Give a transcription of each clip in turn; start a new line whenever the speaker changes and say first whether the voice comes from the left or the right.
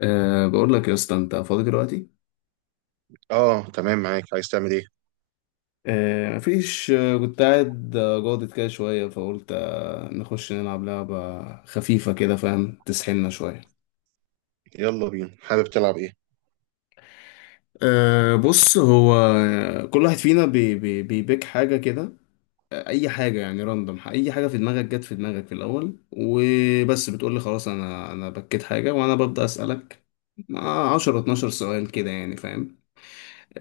left: بقول لك يا اسطى انت فاضي دلوقتي.
right: اه تمام، معاك. عايز تعمل ايه؟
left: مفيش. كنت قاعد، جاضد كده شويه، فقلت نخش نلعب لعبه خفيفه كده، فاهم، تسحلنا شويه.
right: يلا بينا، حابب تلعب ايه؟
left: بص، هو كل واحد فينا بي بي بيبيك حاجه كده. اي حاجه يعني، راندوم، اي حاجه في دماغك، جت في دماغك في الاول وبس، بتقول لي خلاص انا بكيت حاجه، وانا ببدا اسالك مع 10 12 سؤال كده يعني فاهم.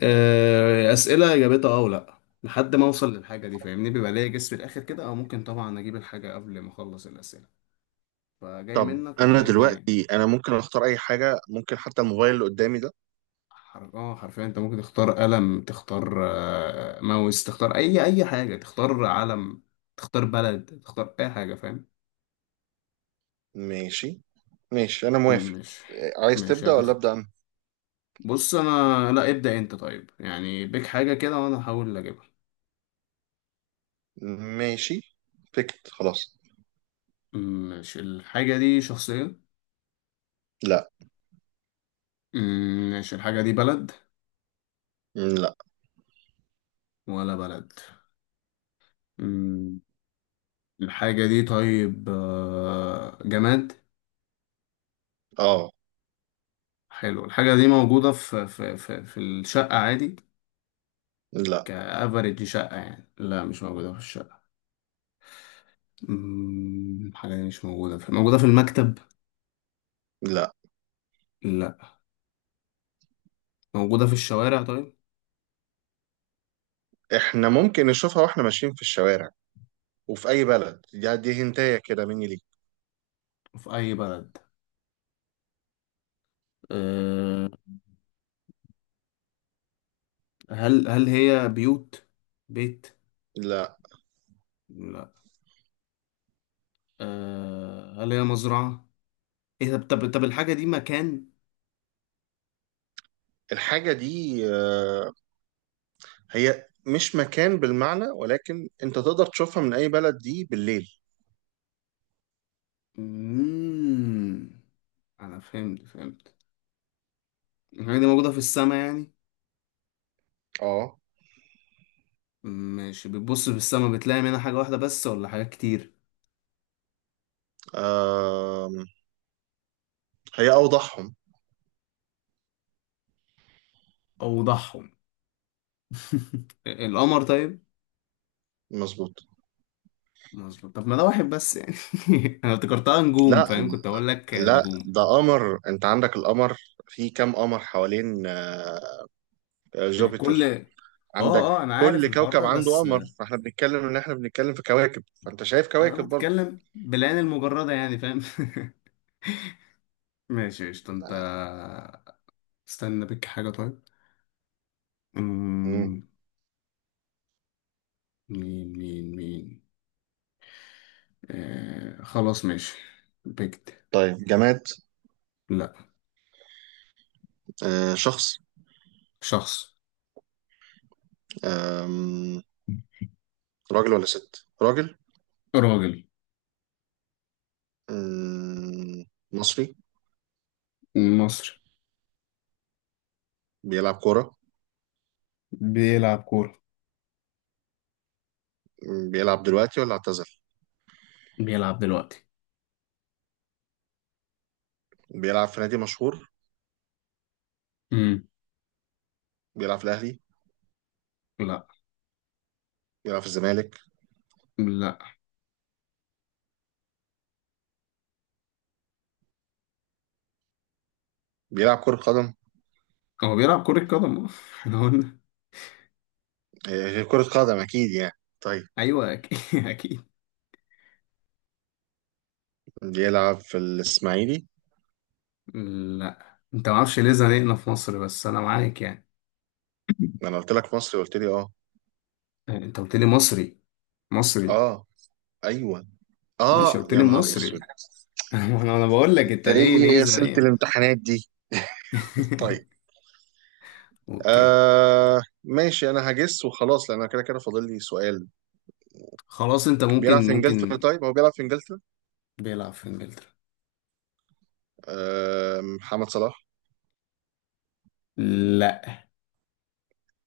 left: أسئلة إجابتها ولا، لحد ما أوصل للحاجة دي فاهمني، بيبقى ليا جس في الآخر كده، أو ممكن طبعا أجيب الحاجة قبل ما أخلص الأسئلة. فجاي
right: طب
left: منك ولا
right: انا
left: إيه الدنيا؟
right: دلوقتي انا ممكن اختار اي حاجة، ممكن حتى الموبايل اللي قدامي ده.
left: حر... أه حرفيا أنت ممكن تختار قلم، تختار، ماوس، تختار أي حاجة، تختار علم، تختار بلد، تختار أي حاجة فاهم؟
right: ماشي. ماشي انا موافق.
left: مش
right: عايز
left: مش
right: تبدأ ولا
left: هتختار.
right: أبدأ انا؟
left: بص أنا لا ابدأ أنت، طيب يعني بيك حاجة كده وأنا هحاول أجيبها.
right: ماشي. بكت خلاص.
left: مش الحاجة دي شخصية؟
right: لا.
left: مش الحاجة دي بلد؟
right: لا.
left: ولا بلد. مم. الحاجة دي طيب، جماد؟
right: اه.
left: حلو. الحاجة دي موجودة في الشقة عادي؟
right: لا.
left: كأفريج شقة يعني. لا، مش موجودة في الشقة. مم، الحاجة دي مش موجودة في موجودة في المكتب؟
right: لا.
left: لا. موجودة في الشوارع طيب.
right: احنا ممكن نشوفها واحنا ماشيين في الشوارع، وفي اي بلد. دي هنتايه كده مني ليك.
left: في أي بلد؟ أه. هل هي بيوت، بيت؟
right: لا.
left: لا. أه، هل هي مزرعة؟ إيه، طب الحاجة دي مكان؟
right: الحاجة دي هي مش مكان بالمعنى، ولكن انت تقدر تشوفها من اي بلد دي بالليل.
left: مم. أنا فهمت. الحاجة دي موجودة في السماء يعني.
right: اه.
left: ماشي، بتبص في السماء بتلاقي منها حاجة واحدة بس ولا حاجات كتير؟
right: آم، هي أوضحهم.
left: اوضحهم. القمر طيب.
right: مظبوط.
left: مظبوط. طب ما ده واحد بس يعني. انا افتكرتها نجوم،
right: لا.
left: فاهم، كنت اقول لك
right: لا،
left: نجوم.
right: ده قمر. أنت عندك القمر. في كام قمر حوالين
left: كل.
right: جوبيتر؟
left: اه
right: عندك
left: اه، انا عارف
right: كل
left: الحوار
right: كوكب
left: ده
right: عنده
left: بس
right: قمر، فاحنا بنتكلم إن احنا بنتكلم في كواكب، فأنت شايف
left: انا
right: كواكب برضه.
left: بتكلم بالعين المجردة يعني، فاهم؟ ماشي قشطة انت.
right: آه.
left: استنى، بك حاجة طيب.
right: مم.
left: أمم، مين مين. آه، خلاص ماشي. بكت.
right: طيب، جماد.
left: لا.
right: شخص.
left: شخص.
right: آم، راجل ولا ست؟ راجل.
left: راجل.
right: مم، مصري.
left: مصري.
right: بيلعب كورة.
left: بيلعب كورة.
right: مم، بيلعب دلوقتي ولا اعتزل؟
left: بيلعب دلوقتي.
right: بيلعب في نادي مشهور.
left: امم.
right: بيلعب في الأهلي؟
left: لا.
right: بيلعب في الزمالك؟
left: لا
right: بيلعب كرة قدم.
left: هو بيلعب كرة قدم. اه. احنا قلنا.
right: غير كرة قدم أكيد يعني. طيب.
left: ايوه اكيد. اكيد.
right: بيلعب في الإسماعيلي؟
left: لا انت، ما اعرفش ليه زنقنا في مصر، بس انا معاك يعني.
right: أنا قلت لك مصري، قلت لي أه.
left: انت قلت لي مصري. مصري.
right: أه. أيوه.
left: ماشي،
right: أه
left: قلت
right: يا
left: لي
right: نهار أسود.
left: مصري. أنا بقول لك
right: أنت
left: انت ليه
right: إيه أسئلة
left: زنقنا.
right: الامتحانات دي؟ طيب.
left: اوكي.
right: ماشي، أنا هجس وخلاص، لأن أنا كده كده فاضل لي سؤال.
left: خلاص، انت
right: بيلعب
left: ممكن
right: في إنجلترا؟
left: ممكن
right: طيب، هو بيلعب في إنجلترا.
left: بيلعب في انجلترا.
right: محمد صلاح.
left: لا.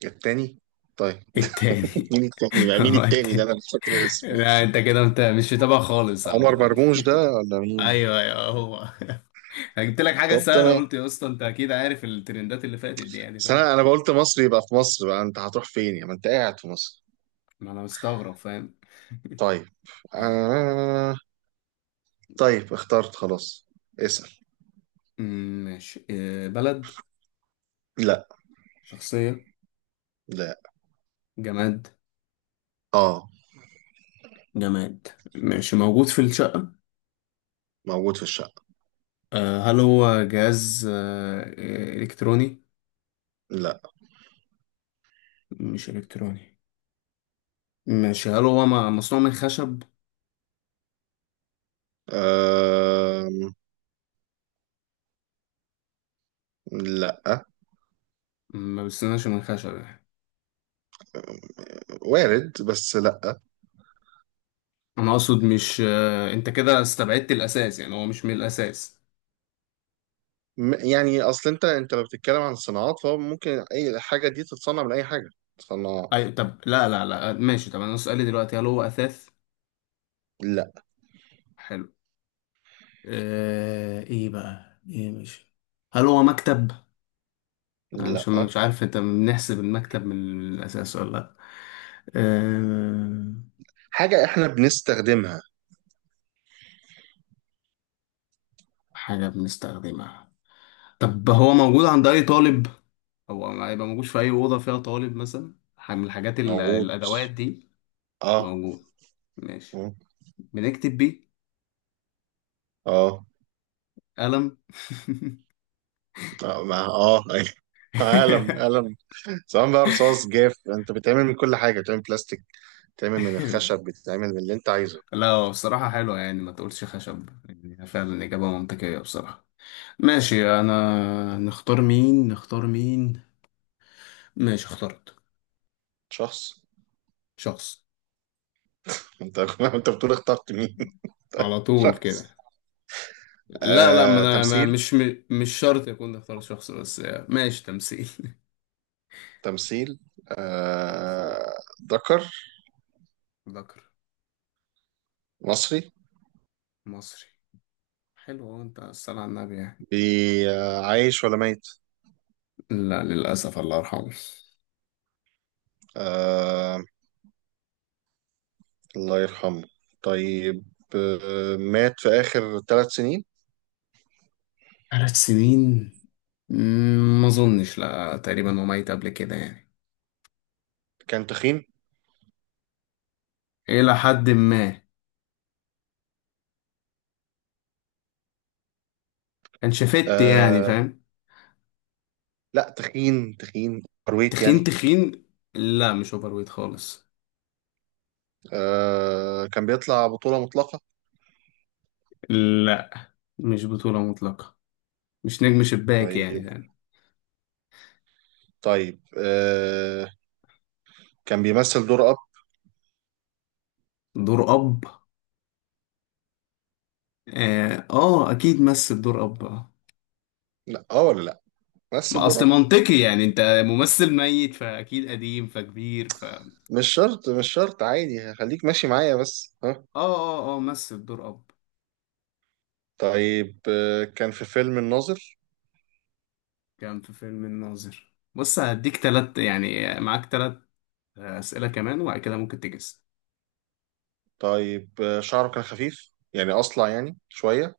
right: التاني؟ طيب.
left: التاني.
right: مين التاني بقى، مين
left: هو
right: التاني ده؟
left: التاني.
right: أنا مش فاكر اسمه.
left: لا انت كده، انت مش متابع خالص
right: عمر
left: عامة.
right: مرموش ده ولا مين؟
left: ايوه ايوه هو. أنا جبت لك حاجه
right: طب
left: سهله،
right: تمام.
left: قلت يا اسطى انت اكيد عارف الترندات اللي فاتت دي يعني،
right: بس
left: فاهم.
right: انا قلت مصر، يبقى في مصر بقى، انت هتروح فين يعني؟ ما انت قاعد في مصر.
left: ما انا مستغرب فاهم.
right: طيب. آه... طيب اخترت خلاص. اسأل.
left: ماشي. بلد؟
right: لا.
left: شخصيه؟
right: لا.
left: جماد.
right: اه.
left: جماد ماشي، موجود في الشقه.
right: موجود في الشقة.
left: هل هو جهاز الكتروني؟
right: لا.
left: مش الكتروني. ماشي، هل هو مصنوع من خشب؟
right: آه... لا.
left: ما بستناش من خشب يعني.
right: وارد بس لا.
left: انا اقصد، مش، انت كده استبعدت الاساس يعني، هو مش من الاساس.
right: يعني اصل انت لو بتتكلم عن صناعات، فهو ممكن اي حاجة دي تتصنع من اي حاجة. صناعة.
left: اي طب، لا ماشي. طب انا سؤالي دلوقتي، هل هو اثاث؟
right: لا.
left: حلو. آه، ايه بقى ايه مش هل هو مكتب؟ انا مش
right: لا.
left: مش عارف انت بنحسب المكتب من الاساس ولا لا. آه،
right: حاجة احنا بنستخدمها.
left: حاجه بنستخدمها. طب هو موجود عند اي طالب، او هيبقى موجود في اي اوضه فيها طالب مثلا، حاجة من الحاجات
right: موجود.
left: الادوات دي؟
right: اه.
left: موجود. ماشي.
right: اه.
left: بنكتب بيه.
right: اه.
left: قلم.
right: اه أيوة. قلم قلم. سواء بقى رصاص جاف، انت بتعمل من كل حاجه، بتعمل بلاستيك، بتعمل من الخشب، بتعمل من اللي انت عايزه.
left: لا هو بصراحة حلوة يعني، ما تقولش خشب يعني، فعلا إجابة منطقية بصراحة. ماشي، انا نختار مين، نختار مين. ماشي، اخترت.
right: شخص.
left: شخص.
right: انت انت بتقول اخترت مين؟
left: على طول
right: شخص.
left: كده. لا ما انا، ما
right: تمثيل.
left: مش مش شرط يكون اختار شخص بس. ماشي، تمثيل.
right: تمثيل.
left: تمثيل.
right: آه، ذكر.
left: ذكر.
right: مصري.
left: مصري. حلو، هو انت الصلاة على النبي يعني.
right: عايش ولا ميت؟
left: لا للأسف الله يرحمه.
right: آه، الله يرحمه. طيب. مات في آخر 3 سنين.
left: 3 سنين؟ مم، ما اظنش، لا تقريبا هو ميت قبل كده يعني.
right: كان تخين.
left: الى حد ما. كان شفت يعني
right: آه،
left: فاهم.
right: لا، تخين تخين. أرويت
left: تخين
right: يعني.
left: تخين. لا مش اوبر ويت خالص.
right: كان بيطلع بطولة مطلقة.
left: لا مش بطولة مطلقة. مش نجم شباك يعني
right: طيب.
left: يعني.
right: طيب كان بيمثل دور اب.
left: دور أب. أكيد مثل دور أب آه.
right: لا. اه. ولا لا. مثل
left: ما
right: دور
left: أصل
right: اب.
left: منطقي يعني، أنت ممثل ميت فأكيد قديم فكبير ف.
right: مش شرط، مش شرط عادي، خليك ماشي معايا بس ها.
left: مثل دور أب.
right: طيب كان في فيلم الناظر.
left: كان في فيلم الناظر. بص هديك تلات يعني، معاك تلات أسئلة كمان، وبعد كده ممكن تجس.
right: طيب شعره كان خفيف، يعني اصلع يعني شوية.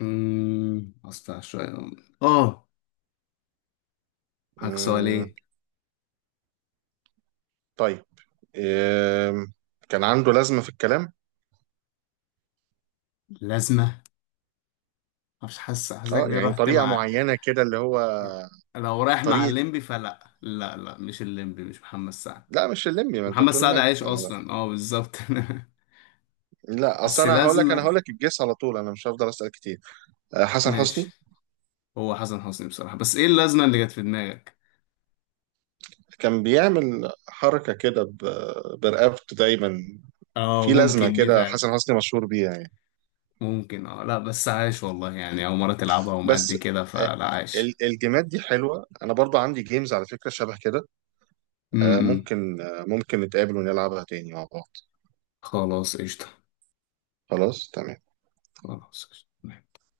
left: أمم، أصل شوية. آه، معاك
right: مم.
left: سؤالين.
right: طيب آه كان عنده لازمة في الكلام.
left: لازمة؟ مش حاسس، حاسسك
right: اه،
left: ليه
right: يعني
left: رحت
right: طريقة
left: مع.
right: معينة كده اللي هو.
left: لو رايح مع
right: طريقة.
left: الليمبي فلا لا لا. مش الليمبي، مش محمد سعد.
right: لا مش اللمبي، ما انت
left: محمد
right: بتقول
left: سعد
right: مات
left: عايش
right: أنا.
left: اصلا، اه بالظبط.
right: لا، اصل
left: بس
right: انا هقول لك
left: لازمة.
right: الجيس على طول، انا مش هفضل اسال كتير. حسن
left: ماشي.
right: حسني.
left: هو حسن حسني بصراحة، بس ايه اللازمة اللي جت في دماغك؟
right: كان بيعمل حركة كده برقبته دايما.
left: اه
right: في لازمة
left: ممكن دي
right: كده
left: فعلا.
right: حسن حسني مشهور بيها يعني.
left: ممكن اه، لا بس عايش والله يعني، او مرة تلعبها
right: بس.
left: ومأدي كده،
right: آه،
left: فلا عايش.
right: الجيمات دي حلوة، أنا برضو عندي جيمز على فكرة شبه كده.
left: امم.
right: ممكن نتقابل ونلعبها تاني مع بعض.
left: خلاص قشطة.
right: خلاص تمام.
left: خلاص قشطة.